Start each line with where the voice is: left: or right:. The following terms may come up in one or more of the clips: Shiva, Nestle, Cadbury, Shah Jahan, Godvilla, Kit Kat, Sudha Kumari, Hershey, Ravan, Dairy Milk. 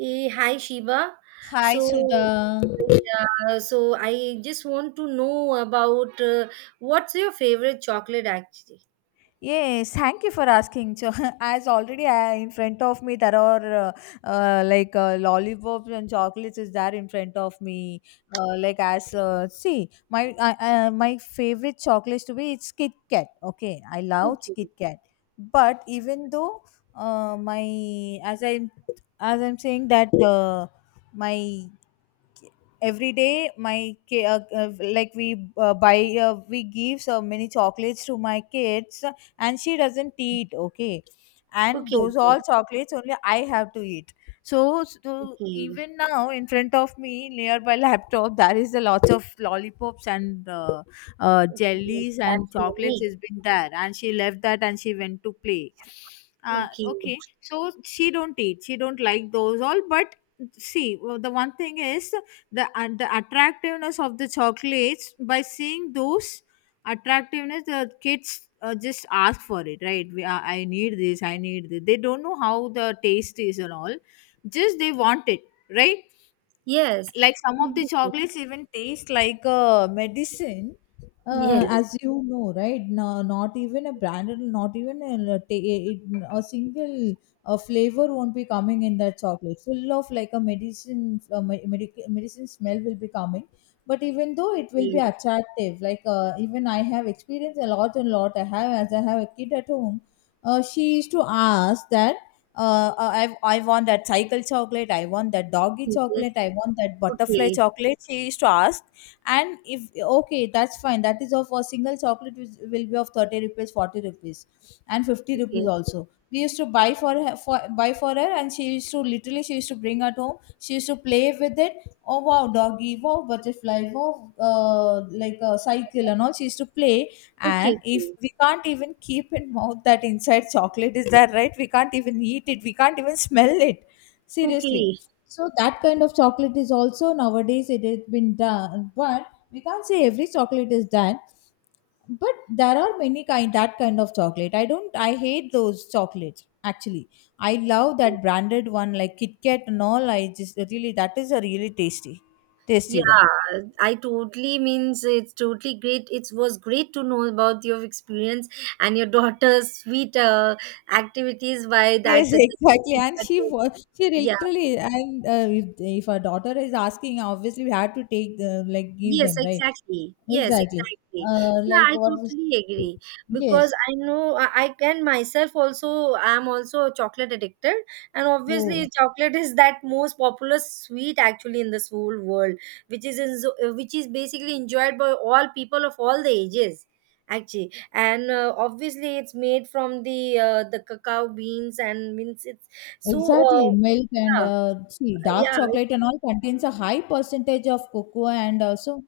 right: Hi, Shiva.
left: Hi,
right: So,
left: Sudha.
right: yeah, so I just want to know about what's your favorite chocolate actually?
left: Yes, thank you for asking. So, as already I, in front of me, there are lollipops and chocolates is there in front of me. Like as see, my favorite chocolates to be it's Kit Kat. Okay, I love
right: Okay,
left: Kit Kat. But even though my as I as I'm saying that my every day my ki- like we buy we give so many chocolates to my kids, and she doesn't eat, okay, and
right: okay,
left: those all chocolates only I have to eat. So, so
right: okay, okay,
left: even now in front of me near my laptop there is a lot of lollipops and
right: okay.
left: jellies and
right: That's your
left: chocolates
right: name.
left: has been there, and she left that and she went to play.
right: Okay,
left: Okay, so she don't eat, she don't like those all, but see, well, the one thing is the and the attractiveness of the chocolates. By seeing those attractiveness, the kids just ask for it, right? I need this, I need this. They don't know how the taste is and all, just they want it, right?
right: yes,
left: Like some of the
right: obviously.
left: chocolates even taste like a medicine.
right: Yes,
left: As you know, right? No, not even a branded, not even a, it, a single flavor won't be coming in that chocolate, full of like a medicine medicine smell will be coming. But even though it will be
right: okay,
left: attractive, like even I have experienced a lot and lot. I have, as I have a kid at home, she used to ask that I want that cycle chocolate. I want that doggy
right: yes,
left: chocolate. I want that butterfly
right: okay,
left: chocolate. She used to ask, and if okay, that's fine. That is of a single chocolate which will be of 30 rupees, 40 rupees, and 50
right: okay,
left: rupees also. We used to buy for her, and she used to literally, she used to bring at home. She used to play with it. Oh wow, doggy! Wow, butterfly! Wow, like a cycle and all. She used to play,
right: okay,
left: and if
right: okay,
left: we can't even keep in mouth that inside chocolate is there, right? We can't even eat it, we can't even smell it, seriously.
right: okay.
left: So that kind of chocolate is also nowadays it has been done, but we can't say every chocolate is done. But there are many kind, that kind of chocolate I don't, I hate those chocolates actually. I love that branded one like Kit Kat and all. I just really, that is a really tasty, tasty one.
right: Yeah, I totally means it's totally great. It was great to know about your experience and your daughter's sweet activities by
left: Yes,
right: that.
left: exactly. And she was, she
right: Yeah.
left: literally, and if her daughter is asking, obviously we had to take the, like, give
right: Yes,
left: them, right?
right: exactly. Yes,
left: Exactly.
right: exactly. Yeah,
left: Like,
right: I
left: what is,
right: totally agree because
left: yes.
right: I know I can myself also. I'm also a chocolate addicted, and
left: Oh,
right: obviously, chocolate is that most popular sweet actually in this whole world, which is in, which is basically enjoyed by all people of all the ages actually, and obviously it's made from the the cacao beans, and means it's so,
left: exactly. Milk and,
right: yeah,
left: see, dark
right: yeah.
left: chocolate and all contains a high percentage of cocoa and also,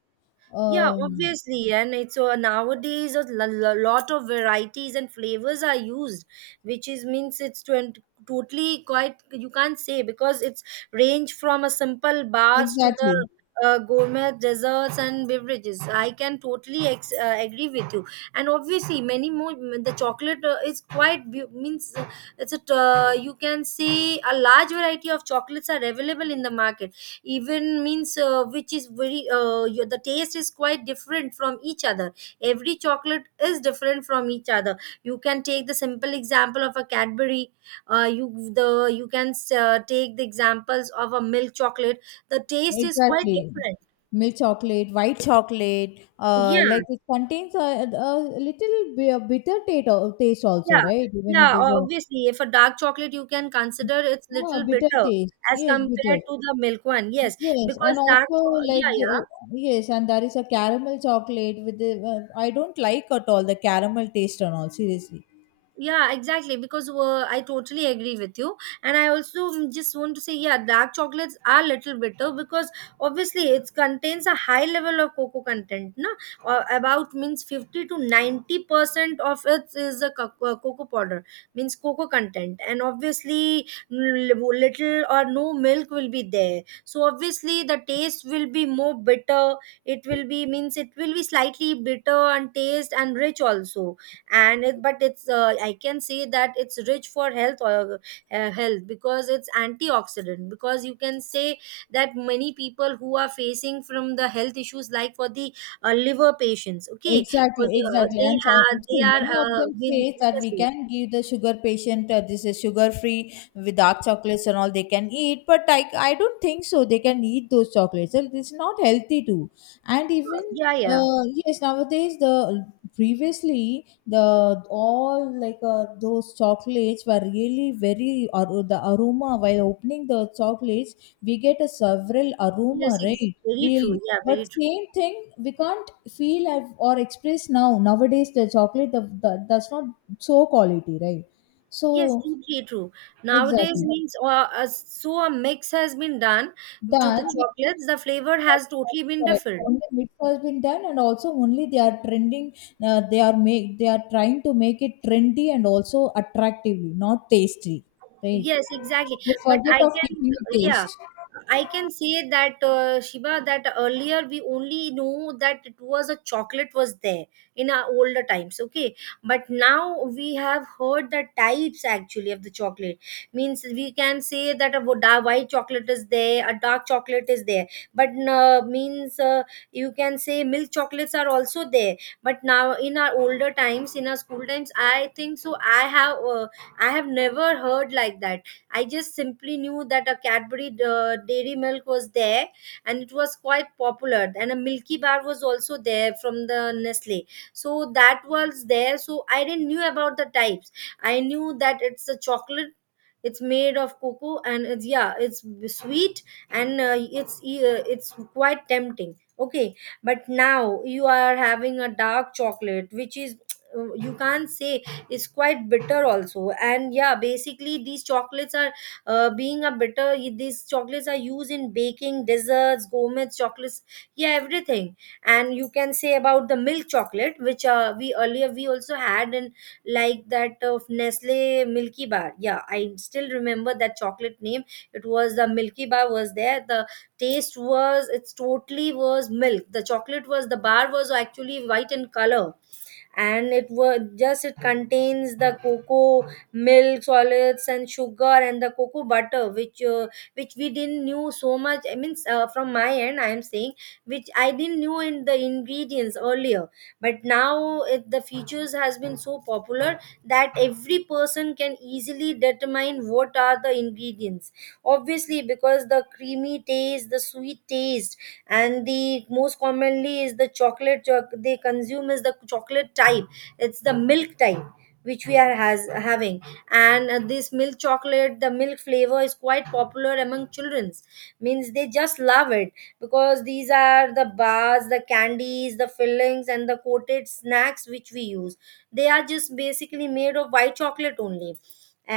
right: Yeah,
left: um,
right: obviously, and it's so nowadays a lot of varieties and flavors are used, which is means it's totally quite, you can't say, because it's range from a simple bars to the
left: exactly,
right: gourmet desserts and beverages. I can totally agree with you, and obviously many more the chocolate is quite means, it's a you can say, a large variety of chocolates are available in the market, even means, which is very, the taste is quite different from each other. Every chocolate is different from each other. You can take the simple example of a Cadbury. You can take the examples of a milk chocolate. The taste is quite
left: exactly.
right: different.
left: Milk chocolate, white chocolate,
right: Yeah,
left: like it contains a little bitter taste, taste also,
right: yeah,
left: right? Even
right: yeah.
left: it is a
right: Obviously, if a dark chocolate, you can consider it's
left: Ah,
right: little
left: bitter
right: bitter
left: taste.
right: as
left: Yes, bitter.
right: compared to the milk one, yes,
left: Yes, and
right: because
left: also
right: yeah,
left: like
right: yeah.
left: yes, and there is a caramel chocolate with the. I don't like at all the caramel taste and all. Seriously,
right: Yeah, exactly, because I totally agree with you, and I also, just want to say, yeah, dark chocolates are little bitter because obviously it contains a high level of cocoa content, no, about means 50 to 90% of it is a cocoa powder, means cocoa content, and obviously little or no milk will be there, so obviously the taste will be more bitter. It will be slightly bitter and taste, and rich also. But it's, I can say that it's rich for health, or health, because it's antioxidant. Because you can say that many people who are facing from the health issues, like for the liver patients, okay, for
left: exactly,
right: the,
left: exactly.
right: they
left: And so,
right: have, they
left: see,
right: are,
left: many of them
right: will,
left: say that
right: yes,
left: we
right: yes.
left: can give the sugar patient, this is sugar free with dark chocolates and all they can eat, but I don't think so. They can eat those chocolates. And it's not healthy too. And even
right: Yeah, yeah,
left: yes, nowadays the previously the all like those chocolates were really very or the aroma while opening the chocolates we get a several
right: yes,
left: aroma, right?
right: very true,
left: Really,
right: yeah,
left: but
right: very true.
left: same thing we can't feel I've, or express now. Nowadays the chocolate the, that's not so quality, right?
right: Yes,
left: So
right: totally true. Nowadays,
left: exactly
right: means, so a mix has been done to the
left: done,
right: chocolates. The flavor has totally been
left: correct,
right: different.
left: only mix has been done, and also only they are trending. They are make, they are trying to make it trendy and also attractively, not tasty, right?
right: Yes, exactly.
left: They
right: But
left: forget of keeping the
right: yeah,
left: taste.
right: I can say that, Shiva, that earlier we only know that it was a chocolate was there in our older times, okay? But now we have heard the types actually of the chocolate. Means we can say that a white chocolate is there, a dark chocolate is there. But means, you can say milk chocolates are also there. But now in our older times, in our school times, I think so. I have never heard like that. I just simply knew that a Cadbury Dairy Milk was there, and it was quite popular. And a Milky Bar was also there from the Nestle, so that was there. So I didn't knew about the types. I knew that it's a chocolate. It's made of cocoa, and it's, yeah, it's sweet, and it's quite tempting. Okay, but now you are having a dark chocolate, which is you can't say, is quite bitter also. And yeah, basically these chocolates are, being a bitter, these chocolates are used in baking desserts, gourmet chocolates, yeah, everything. And you can say about the milk chocolate, which, we earlier, we also had, and like that of Nestle Milky Bar. Yeah, I still remember that chocolate name. It was the Milky Bar was there. The taste was, it's totally was milk. The chocolate was, the bar was actually white in color, and it was just, it contains the cocoa, milk solids, and sugar, and the cocoa butter, which we didn't knew so much. I mean, from my end I am saying, which I didn't knew in the ingredients earlier. But now the features has been so popular that every person can easily determine what are the ingredients, obviously, because the creamy taste, the sweet taste, and the most commonly is the chocolate they consume is the chocolate type. It's the milk type which we are has having. And this milk chocolate, the milk flavor, is quite popular among childrens. Means they just love it, because these are the bars, the candies, the fillings, and the coated snacks which we use, they are just basically made of white chocolate only,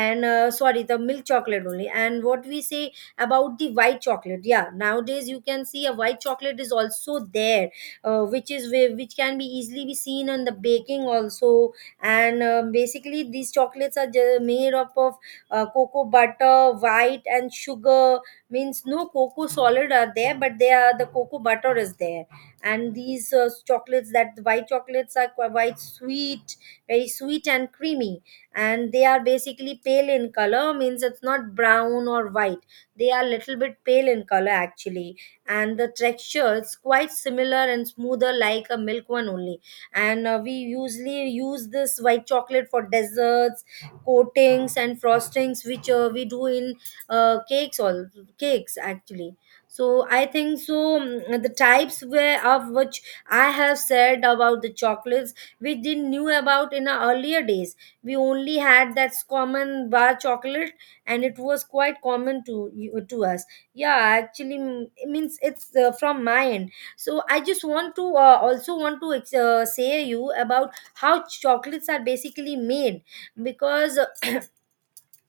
right: and sorry, the milk chocolate only. And what we say about the white chocolate? Yeah, nowadays you can see a white chocolate is also there, which is which can be easily be seen on the baking also. And basically these chocolates are made up of cocoa butter, white, and sugar. Means no cocoa solid are there, but the cocoa butter is there. And these chocolates, that the white chocolates, are quite sweet, very sweet and creamy, and they are basically pale in color. Means it's not brown or white, they are little bit pale in color actually, and the texture is quite similar and smoother, like a milk one only. And we usually use this white chocolate for desserts, coatings, and frostings, which, we do in uh, cakes all cakes actually. So I think so, the types where of which I have said about the chocolates, we didn't knew about in our earlier days. We only had that common bar chocolate, and it was quite common to to us, yeah, actually. It means it's, from my end, so I just want to, also want to say you about how chocolates are basically made, because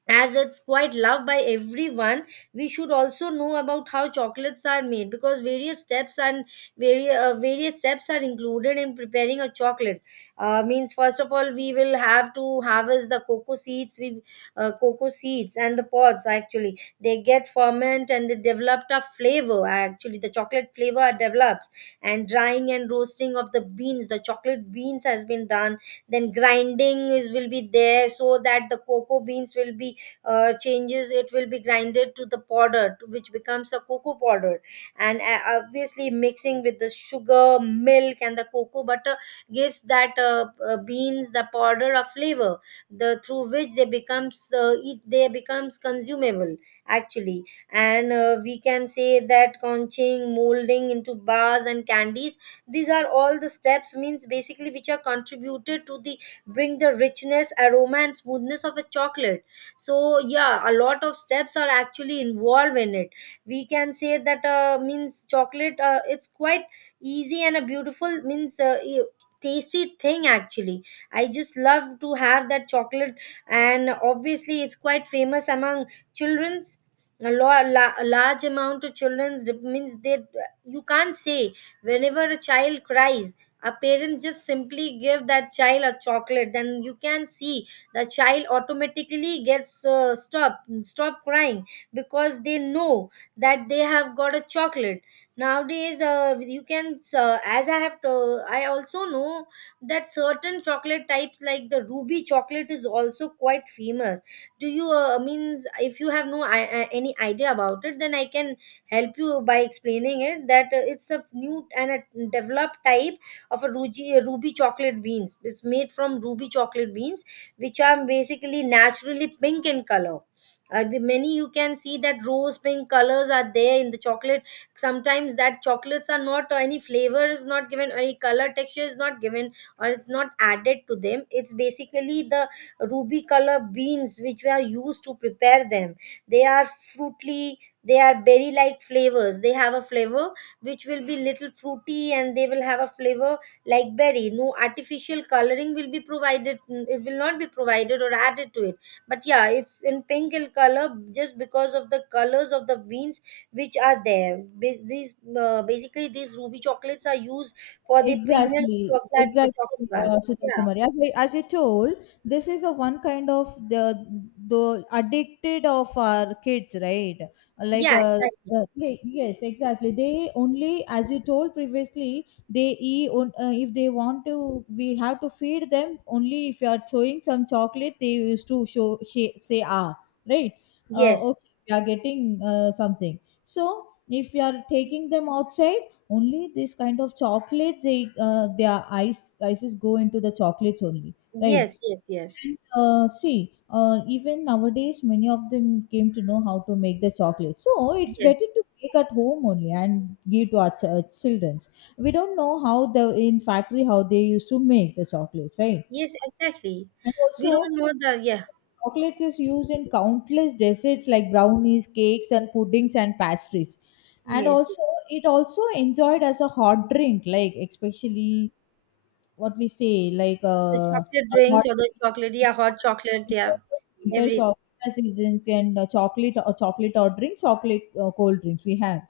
right: as it's quite loved by everyone, we should also know about how chocolates are made, because various steps, and various steps are included in preparing a chocolate. Means, first of all, we will have to harvest the cocoa seeds. We, cocoa seeds and the pods, actually they get ferment, and they develop a flavor, actually the chocolate flavor develops, and drying and roasting of the beans, the chocolate beans, has been done. Then grinding is, will be there, so that the cocoa beans will be, changes, it will be grinded to the powder, which becomes a cocoa powder. And obviously mixing with the sugar, milk, and the cocoa butter gives that, beans, the powder of flavor, the through which they becomes, they becomes consumable actually. And we can say that conching, molding into bars and candies, these are all the steps, means basically, which are contributed to the bring the richness, aroma, and smoothness of a chocolate. So yeah, a lot of steps are actually involved in it. We can say that, means chocolate, it's quite easy and a beautiful, means, tasty thing actually. I just love to have that chocolate, and obviously it's quite famous among children's. A large amount of children's, means they, you can't say, whenever a child cries, a parent just simply give that child a chocolate, then you can see the child automatically gets, stop crying, because they know that they have got a chocolate. Nowadays, you can, as I have to I also know that certain chocolate types, like the ruby chocolate, is also quite famous. Do you, means, if you have no any idea about it, then I can help you by explaining it that, it's a new and a developed type of a ruby chocolate beans. It's made from ruby chocolate beans, which are basically naturally pink in color. Many you can see that rose pink colors are there in the chocolate. Sometimes that chocolates are not, or any flavor is not given, or any color texture is not given, or it's not added to them. It's basically the ruby color beans which were used to prepare them. They are fruity, they are berry like flavors. They have a flavor which will be little fruity, and they will have a flavor like berry. No artificial coloring will be provided. It will not be provided or added to it, but yeah, it's in pink in color just because of the colors of the beans which are there. These basically these ruby chocolates are used for the premium
left: Exactly,
right: chocolate chocolate
left: exactly,
right: bars.
left: Sudha
right: Yeah,
left: Kumari. As I told, this is a one kind of the addicted of our kids, right? Like,
right: yeah,
left: uh,
right: exactly.
left: like yes, exactly. They only, as you told previously, they eat on, if they want to. We have to feed them only if you are showing some chocolate. They used to show say, say ah, right?
right: Yes,
left: Okay, we are getting something. So if you are taking them outside only this kind of chocolates, they their ice ices go into the chocolates only,
right: yes,
left: right?
right: yes, yes,
left: And see, even nowadays, many of them came to know how to make the chocolate. So it's
right: yes,
left: better to make at home only and give to our childrens. We don't know how the in factory how they used to make the chocolates, right?
right: yes, exactly.
left: And
right: We
left: also,
right: don't know the, yeah.
left: chocolates is used in countless desserts like brownies, cakes, and puddings and pastries. And
right: Yes,
left: also, it also enjoyed as a hot drink, like especially what we say, like
right: the chocolate
left: a hot
right: drinks or the
left: drink
right: chocolate,
left: is
right: yeah, hot chocolate,
left: in the
right: yeah.
left: winter,
right: Everything.
left: so winter seasons and chocolate or chocolate or drink, chocolate cold drinks we have.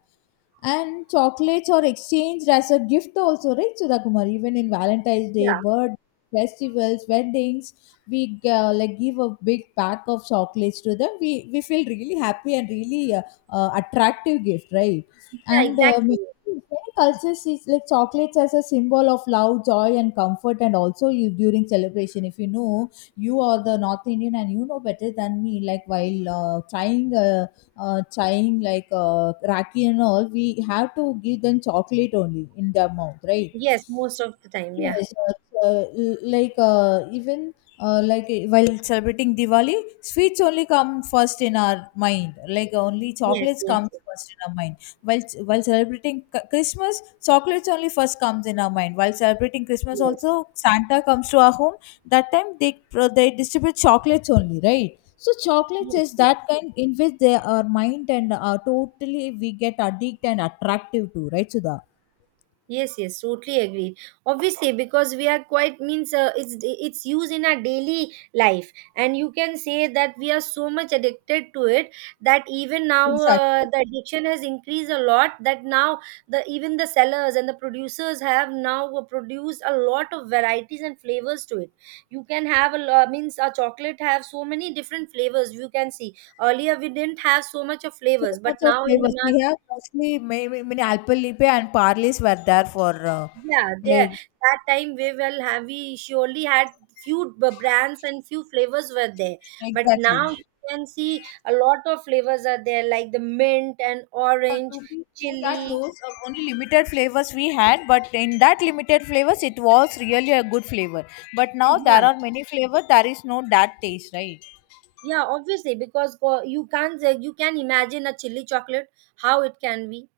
left: And chocolates are exchanged as a gift also, right, Sudha Kumar? Even in Valentine's Day,
right: Yeah.
left: birth, festivals, weddings, we like give a big pack of chocolates to them. We feel really happy and really attractive gift, right?
right: Yeah,
left: And
right: exactly.
left: in many cultures it's like chocolates as a symbol of love, joy, and comfort, and also you during celebration. If you know you are the North Indian and you know better than me, like while trying. Trying like raki and all, we have to give them chocolate only in their mouth, right?
right: Yes, most of the time. Yeah.
left: Yes, even while celebrating Diwali, sweets only come first in our mind. Like only
right: Yes,
left: chocolates
right: yes,
left: comes
right: yes,
left: first in our mind. While celebrating Christmas, chocolates only first comes in our mind. While celebrating Christmas,
right: yes,
left: also Santa comes to our home. That time they they distribute chocolates only, right? So chocolates
right: yes,
left: is
right: yes.
left: that kind in which they our mind and are totally we get addicted and attractive to, right, Sudha?
right: Yes, yes, totally agreed. Obviously, because we are quite means it's used in our daily life, and you can say that we are so much addicted to it that even now
left: Exactly.
right: the addiction has increased a lot. That now the even the sellers and the producers have now produced a lot of varieties and flavors to it. You can have a means a chocolate have so many different flavors. You can see earlier we didn't have so much of
left: So
right: flavors, but
left: much of
right: now in
left: flavors.
right: the
left: We
right: market.
left: have mostly many, many alpalipe and parleys were there for
right: Yeah, there
left: like
right: that time we will have, we surely had few brands and few flavors were there, but
left: exactly.
right: now you can see a lot of flavors are there, like the mint and orange,
left: To be true that
right: chili.
left: those are only limited flavors we had, but in that limited flavors, it was really a good flavor. But now
right: Yeah,
left: there are many flavors. There is no that taste, right?
right: yeah, obviously, because you can't say, you can imagine a chili chocolate, how it can be.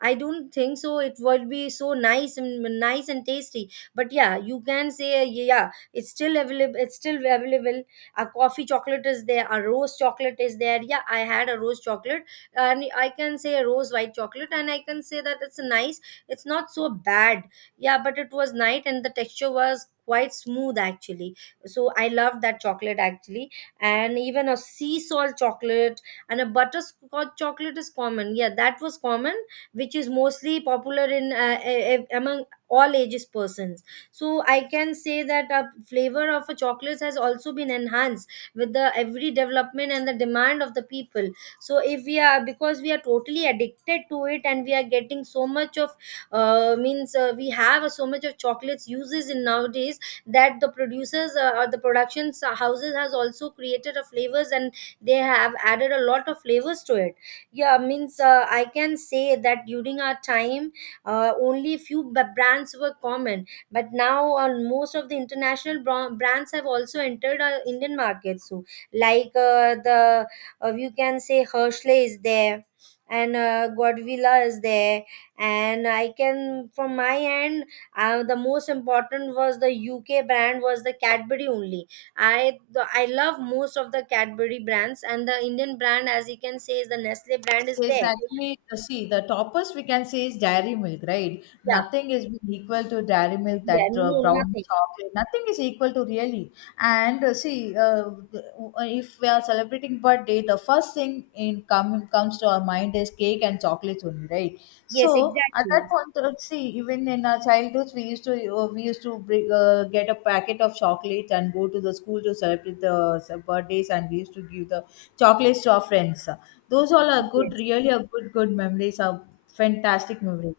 right: I don't think so. It would be so nice and nice and tasty. But yeah, you can say, yeah, it's still available. It's still available. A coffee chocolate is there. A rose chocolate is there. Yeah, I had a rose chocolate, and I can say a rose white chocolate, and I can say that it's nice. It's not so bad. Yeah, but it was nice, and the texture was quite smooth actually. So I loved that chocolate actually, and even a sea salt chocolate and a butterscotch chocolate is common, yeah, that was common, which is mostly popular in among all ages persons. So I can say that a flavor of a chocolate has also been enhanced with the every development and the demand of the people. So if we are, because we are totally addicted to it, and we are getting so much of, means we have so much of chocolates uses in nowadays, that the producers or the production houses has also created a flavors and they have added a lot of flavors to it. Yeah, means I can say that during our time, only few brands were common, but now, most of the international brands have also entered our Indian market. So, like, the, you can say Hershey is there, and Godvilla is there. And I can, from my end, the most important was the UK brand was the Cadbury only. I love most of the Cadbury brands, and the Indian brand, as you can say, is the Nestle brand is
left: Yes,
right: there.
left: actually, see, the toppers we can say is dairy milk, right?
right: Yeah,
left: Nothing is equal to dairy milk,
right: yeah,
left: that
right: no,
left: brown
right: nothing.
left: chocolate, nothing is equal to really. And see, if we are celebrating birthday, the first thing in come comes to our mind is cake and chocolates only, right?
right: Yes,
left: So at that
right: exactly.
left: point, see, even in our childhoods, we used to bring, get a packet of chocolates and go to the school to celebrate the birthdays, and we used to give the chocolates to our friends. Those all are good,
right: Yes.
left: really are good, good memories. Are fantastic memories.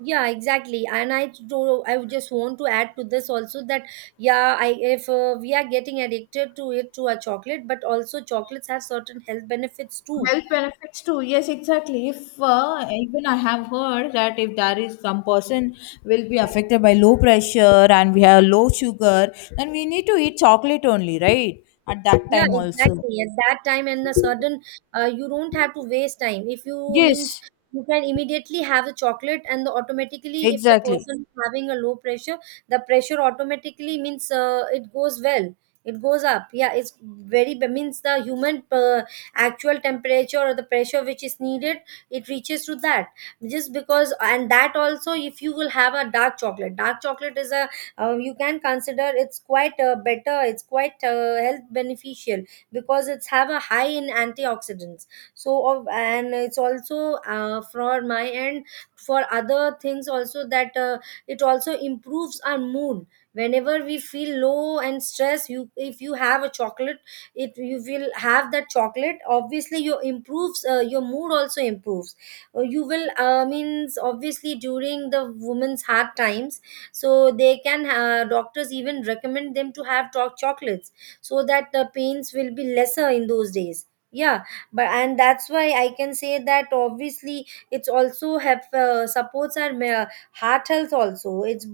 right: Yeah, exactly. And I would just want to add to this also that, yeah, I, if we are getting addicted to it, to a chocolate, but also chocolates have certain health benefits too.
left: Health benefits too. Yes, exactly. If even I have heard that if there is some person will be affected by low pressure and we have low sugar, then we need to eat chocolate only, right? At that
right: Yeah,
left: time also.
right: exactly. At that time, and a certain, you don't have to waste time. If you means
left: Yes,
right: you can immediately have the chocolate, and the automatically, if the
left: Exactly.
right: person is having a low pressure, the pressure automatically means it goes well. It goes up. Yeah, it's very means the human actual temperature or the pressure which is needed, it reaches to that. Just because, and that also, if you will have a dark chocolate is a, you can consider it's quite better, it's quite health beneficial, because it's have a high in antioxidants. So of, and it's also for my end, for other things also, that it also improves our mood. Whenever we feel low and stress, you, if you have a chocolate, it, you will have that chocolate, obviously your improves, your mood also improves. You will means obviously during the woman's hard times, so they can doctors even recommend them to have dark chocolates, so that the pains will be lesser in those days, yeah. But, and that's why I can say that obviously it's also have supports our heart health also. It's,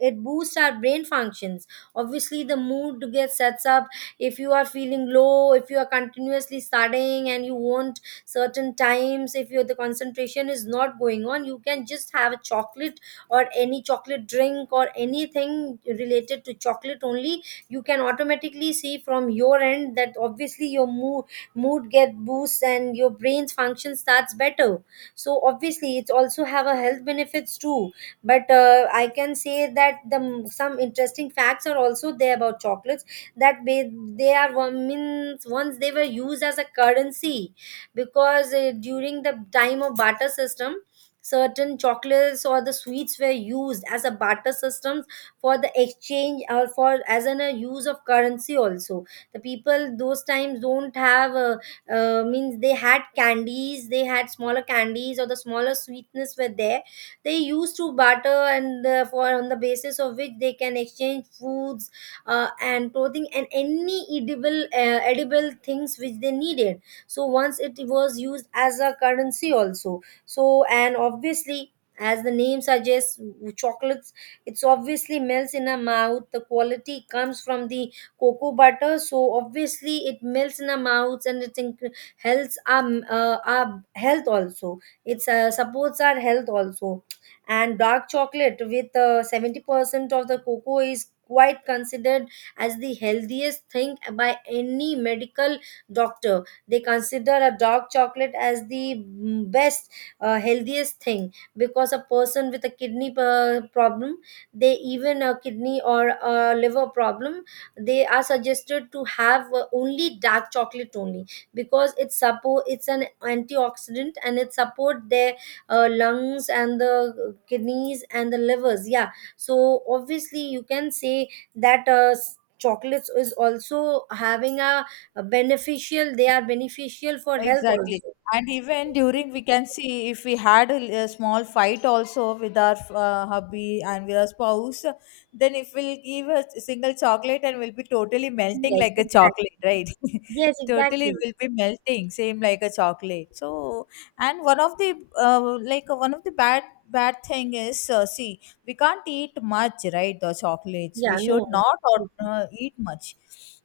right: it boosts our brain functions. Obviously the mood gets sets up. If you are feeling low, if you are continuously studying and you want certain times, if your the concentration is not going on, you can just have a chocolate or any chocolate drink or anything related to chocolate only. You can automatically see from your end that obviously your mood get boosts and your brain's function starts better. So obviously it's also have a health benefits too. But I can say that the some interesting facts are also there about chocolates, that they are one means once they were used as a currency, because during the time of barter system, certain chocolates or the sweets were used as a barter systems for the exchange, or for as an a use of currency also. The people those times don't have, means they had candies, they had smaller candies, or the smaller sweetness were there. They used to barter, and for on the basis of which they can exchange foods and clothing and any edible edible things which they needed. So once it was used as a currency also. So, and obviously, as the name suggests, chocolates, it's obviously melts in our mouth. The quality comes from the cocoa butter, so obviously it melts in our mouths, and it helps our health also, it supports our health also. And dark chocolate with 70% of the cocoa is quite considered as the healthiest thing by any medical doctor. They consider a dark chocolate as the best healthiest thing, because a person with a kidney problem, they, even a kidney or a liver problem, they are suggested to have only dark chocolate only, because it's support, it's an antioxidant, and it support their lungs and the kidneys and the livers, yeah. So obviously you can say that chocolates is also having a beneficial, they are beneficial for health
left: Exactly.
right: also.
left: And even during, we can see if we had a small fight also with our hubby and with our spouse, then if we'll give a single chocolate and we'll be totally melting
right: Yes,
left: like a
right: exactly.
left: chocolate, right?
right: Yes,
left: Totally
right: exactly.
left: will be melting, same like a chocolate. So, and one of the one of the bad thing is see we can't eat much, right? The chocolates we
right: Yeah,
left: should
right: no.
left: not eat much.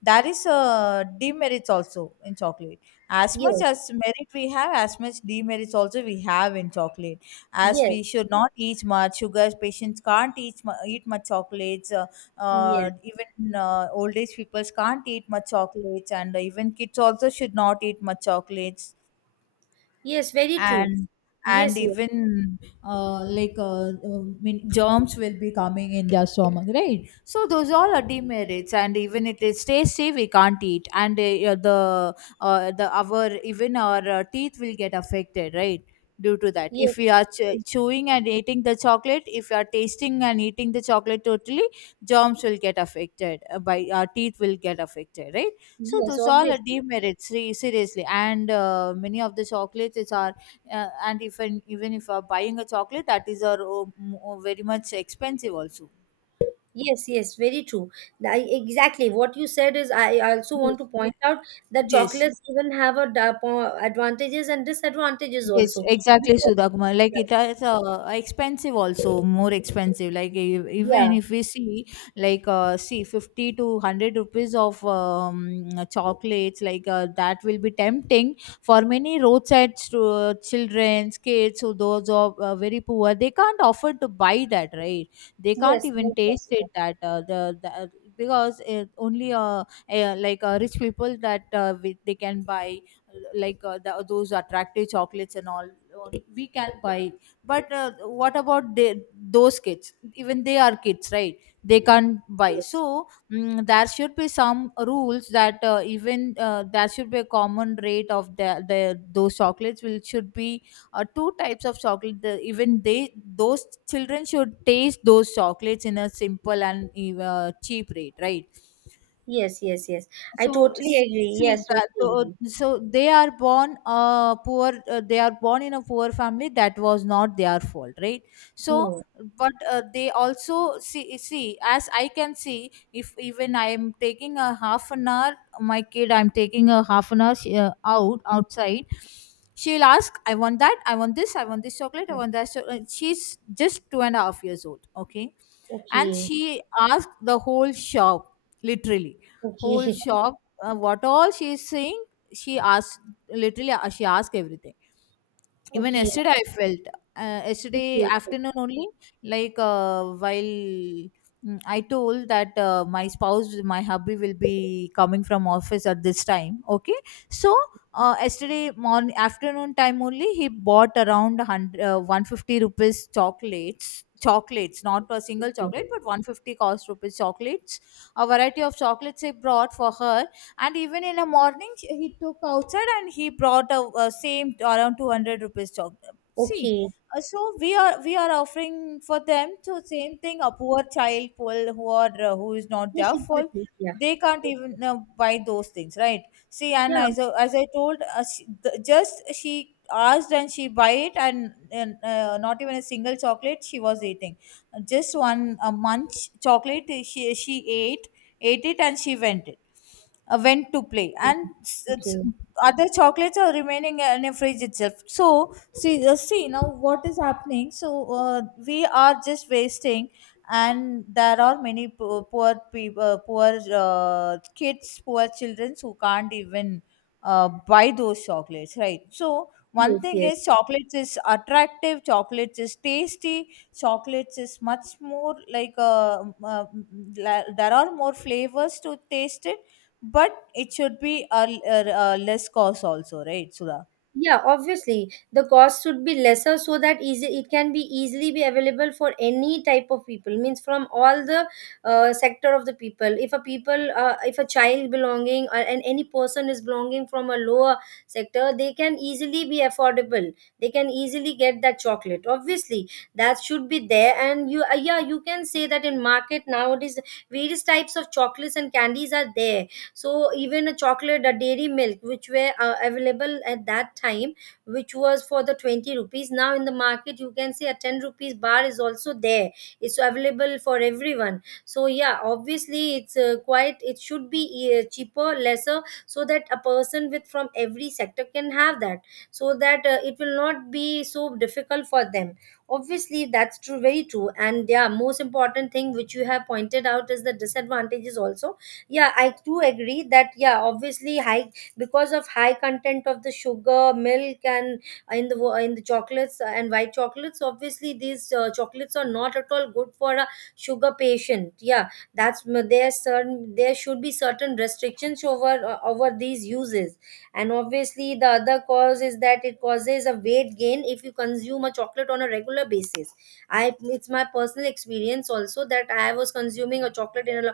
left: That is demerits also in chocolate. As much
right: Yes,
left: as merit we have, as much demerits also we have in chocolate. As
right: yes,
left: we should not eat much sugar, patients can't eat, eat much chocolates.
right: yes.
left: Even old age people can't eat much chocolates, and even kids also should not eat much chocolates
right: Yes, very true.
left: and and
right: Yes, yes,
left: even mean germs will be coming in their stomach, right? So those all are demerits, and even it is tasty we can't eat. And yeah, the our, even our teeth will get affected, right? Due to that,
right: yes,
left: if we are chewing and eating the chocolate, if we are tasting and eating the chocolate totally germs will get affected, by our teeth will get affected, right? So
right: yes,
left: those all are
right: obviously.
left: demerits, seriously. And many of the chocolates are and if and even if buying a chocolate, that is our very much expensive also.
right: Yes, yes, very true. I, exactly what you said is I also want
left: Yes.
right: to point out that
left: Yes.
right: chocolates even have a advantages and disadvantages
left: Yes,
right: also.
left: exactly,
right: Because,
left: Sudhakma. Like it is expensive also, more expensive. Like
right: yeah,
left: even if we see, see, 50 to 100 rupees of chocolates, that will be tempting for many roadside children, kids, who those are very poor. They can't afford to buy that, right? They can't
right: yes,
left: even
right: no
left: taste
right: possible.
left: it. That the because it only rich people that they can buy, those attractive chocolates and all we can buy. But what about they, those kids, even they are kids, right? They can't buy.
right: Yes,
left: So there should be some rules that even there should be a common rate of the those chocolates will should be two types of chocolate. Even they, those children should taste those chocolates in a simple and cheap rate, right?
right: yes, yes, yes. I
left: so
right: totally
left: s-
right: agree.
left: see
right: Yes,
left: that
right: totally agree.
left: so they are born, poor, they are born in a poor family, that was not their fault, right? So
right: No.
left: but they also, see, as I can see, if even I am taking a half an hour, my kid, I'm taking a half an hour out outside, she'll ask, I want that, I want this, I want this chocolate, I want that. So she's just two and a half years old, okay. And
right: Okay,
left: she asked the whole shop, literally,
right: okay,
left: whole shop, what all she is saying, she asked, literally, she asked everything. Even
right: okay,
left: yesterday I felt, yesterday
right: okay, okay.
left: afternoon only, while, I told that my spouse, my hubby will be coming from office at this time, okay. So yesterday morning afternoon time only, he bought around 100, 150 rupees chocolates, chocolates, not a single
right: Okay.
left: chocolate but 150 cost rupees chocolates, a variety of chocolates I brought for her. And even in the morning, he took outside and he brought a same around 200 rupees chocolate, see.
right: Okay.
left: So we are offering for them to same thing, a poor child, poor, who are who is not
right: Yes,
left: their fault,
right: exactly. Yeah.
left: they can't even buy those things, right? See. And
right: Yeah.
left: as I told, she, the, just she asked and she buy it, and not even a single chocolate she was eating, just one a munch chocolate she ate, ate it, and she went it, went to play.
right: Okay.
left: And
right: Okay.
left: other chocolates are remaining in a fridge itself. So see, see now what is happening. So we are just wasting, and there are many poor people, poor kids, poor children, who can't even buy those chocolates, right? So one
right: Yes,
left: thing
right: yes.
left: is, chocolates is attractive, chocolates is tasty, chocolates is much more like there are more flavors to taste it. But it should be a a less cost also, right, Sudha?
right: Yeah, obviously the cost should be lesser, so that easy it can be easily be available for any type of people. Means from all the sector of the people. If a people, if a child belonging or and any person is belonging from a lower sector, they can easily be affordable. They can easily get that chocolate. Obviously, that should be there. And you, yeah, you can say that in market nowadays various types of chocolates and candies are there. So even a chocolate, a dairy milk which were available at that time, which was for the 20 rupees, now in the market you can see a 10 rupees bar is also there. It's available for everyone. So yeah, obviously it's quite, it should be cheaper, lesser, so that a person with from every sector can have that, so that it will not be so difficult for them. Obviously that's true, very true. And yeah, most important thing which you have pointed out is the disadvantages also. Yeah, I do agree that yeah, obviously high, because of high content of the sugar, milk, and in the in the chocolates and white chocolates, obviously these chocolates are not at all good for a sugar patient, yeah. That's there are certain, there should be certain restrictions over over these uses. And obviously the other cause is that it causes a weight gain if you consume a chocolate on a regular basis. I, it's my personal experience also, that I was consuming a chocolate in a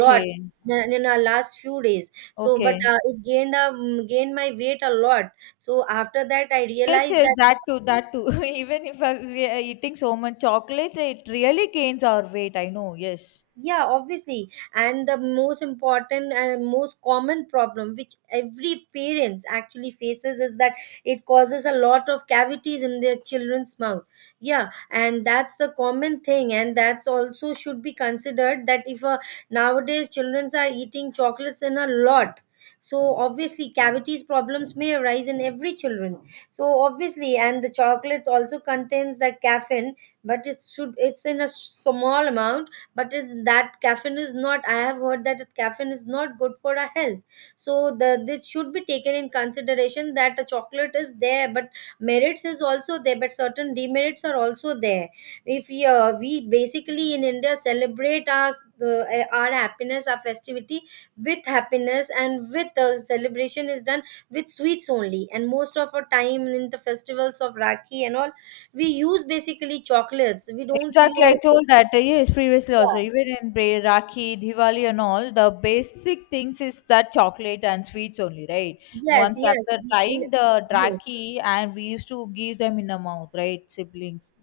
right: lot, the- in our last few days, so but
left: okay.
right: it gained, gained my weight a lot. So after that I
left: Yes,
right: realized
left: yes,
right: that.
left: that too, that too. Even if we are eating so much chocolate, it really gains our weight. I know, yes.
right: Yeah, obviously, and the most important and most common problem which every parents actually faces is that it causes a lot of cavities in their children's mouth. Yeah, and that's the common thing, and that's also should be considered that if nowadays childrens are eating chocolates in a lot, so obviously cavities problems may arise in every children. So obviously, and the chocolates also contains the caffeine, but it should, it's in a small amount, but is that caffeine is not, I have heard that caffeine is not good for our health. So the this should be taken in consideration, that a chocolate is there, but merits is also there, but certain demerits are also there. If we, we basically in India celebrate our the, our happiness, our festivity with happiness, and with the celebration is done with sweets only, and most of our time in the festivals of Rakhi and all, we use basically chocolates, we don't
left: Exactly, I
right: use.
left: told that yes previously also.
right: Yeah.
left: Even in Rakhi, Diwali, and all, the basic things is that chocolate and sweets only, right?
right: Yes,
left: Once
right: yes,
left: after
right: this.
left: trying the
right: Yes.
left: Rakhi, and we used to give them in the mouth, right? Siblings,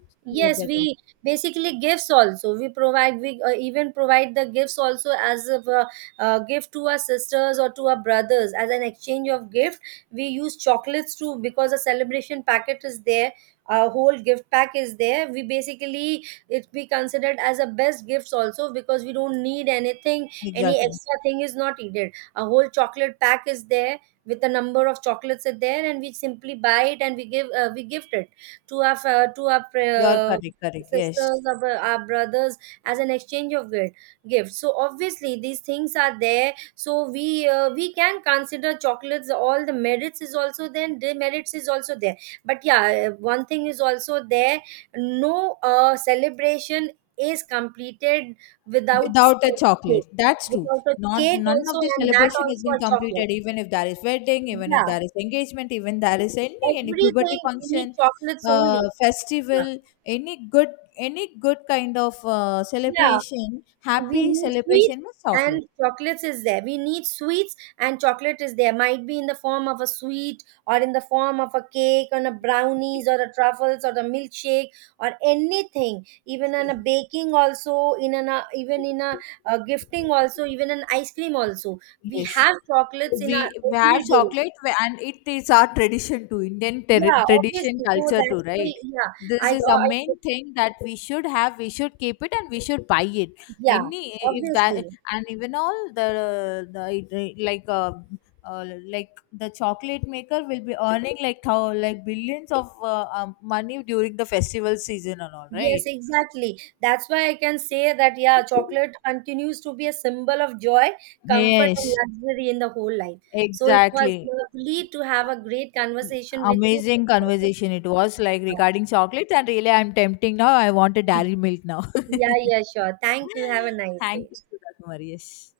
left: your
right: Yes,
left: brothers.
right: we basically gifts also. We provide, we even provide the gifts also as a, gift to our sisters or to our brothers as an exchange of gift. We use chocolates too, because a celebration packet is there. A whole gift pack is there. We basically it be considered as a best gifts also, because we don't need anything. Any
left: Exactly.
right: extra thing is not needed. A whole chocolate pack is there with a number of chocolates are there, and we simply buy it and we give, we gift it to our
left: You are correct, correct. Yes.
right: sisters, our, our brothers as an exchange of gifts. So obviously these things are there, so we can consider chocolates, all the merits is also there and demerits is also there. But yeah, one thing is also there. No celebration is completed without
left: Without a
right: cake,
left: chocolate, that's true.
right: without a
left: Not,
right: cake
left: none
right: also,
left: of the
right: and that
left: celebration has
right: also
left: been
right: a chocolate.
left: completed, even if there is wedding, even if
right: Yeah,
left: there is engagement, even there is any puberty
right: everything, we need
left: function.
right: chocolates only. Yeah.
left: Festival. Any good, any good kind of
right: Yeah,
left: celebration,
right: we
left: happy
right: need sweets
left: celebration with chocolate.
right: and chocolates is there, we need sweets and chocolate is there, might be in the form of a sweet or in the form of a cake on a brownies or a truffles or a milkshake or anything, even in a baking also, in an even in a gifting also, even an ice cream also, we
left: Yes.
right: have chocolates in our
left: We have
right: everyday.
left: chocolate, and it is our tradition too, Indian
right: Yeah,
left: tradition,
right: obviously, so
left: culture too,
right: that's why
left: right?
right: yeah,
left: This is a
right: I,
left: main thing, that we should have, we should keep it, and we should buy it.
right: yeah,
left: Any, if that,
right: obviously.
left: and even all the uh, like the chocolate maker will be earning like like billions of money during the festival season and all,
right: Yes,
left: right?
right: exactly. That's why I can say that, yeah, chocolate continues to be a symbol of joy, comfort, and
left: Yes.
right: luxury in the whole life. So it was
left: Exactly.
right: lovely to have a great conversation with you.
left: Amazing conversation it was, like regarding chocolates, and really, I'm tempting now. I want a dairy milk now.
right: Yeah, yeah, sure. Thank you. Have a nice
left: Thank
right: day.
left: you, Sudha Kumar. Yes.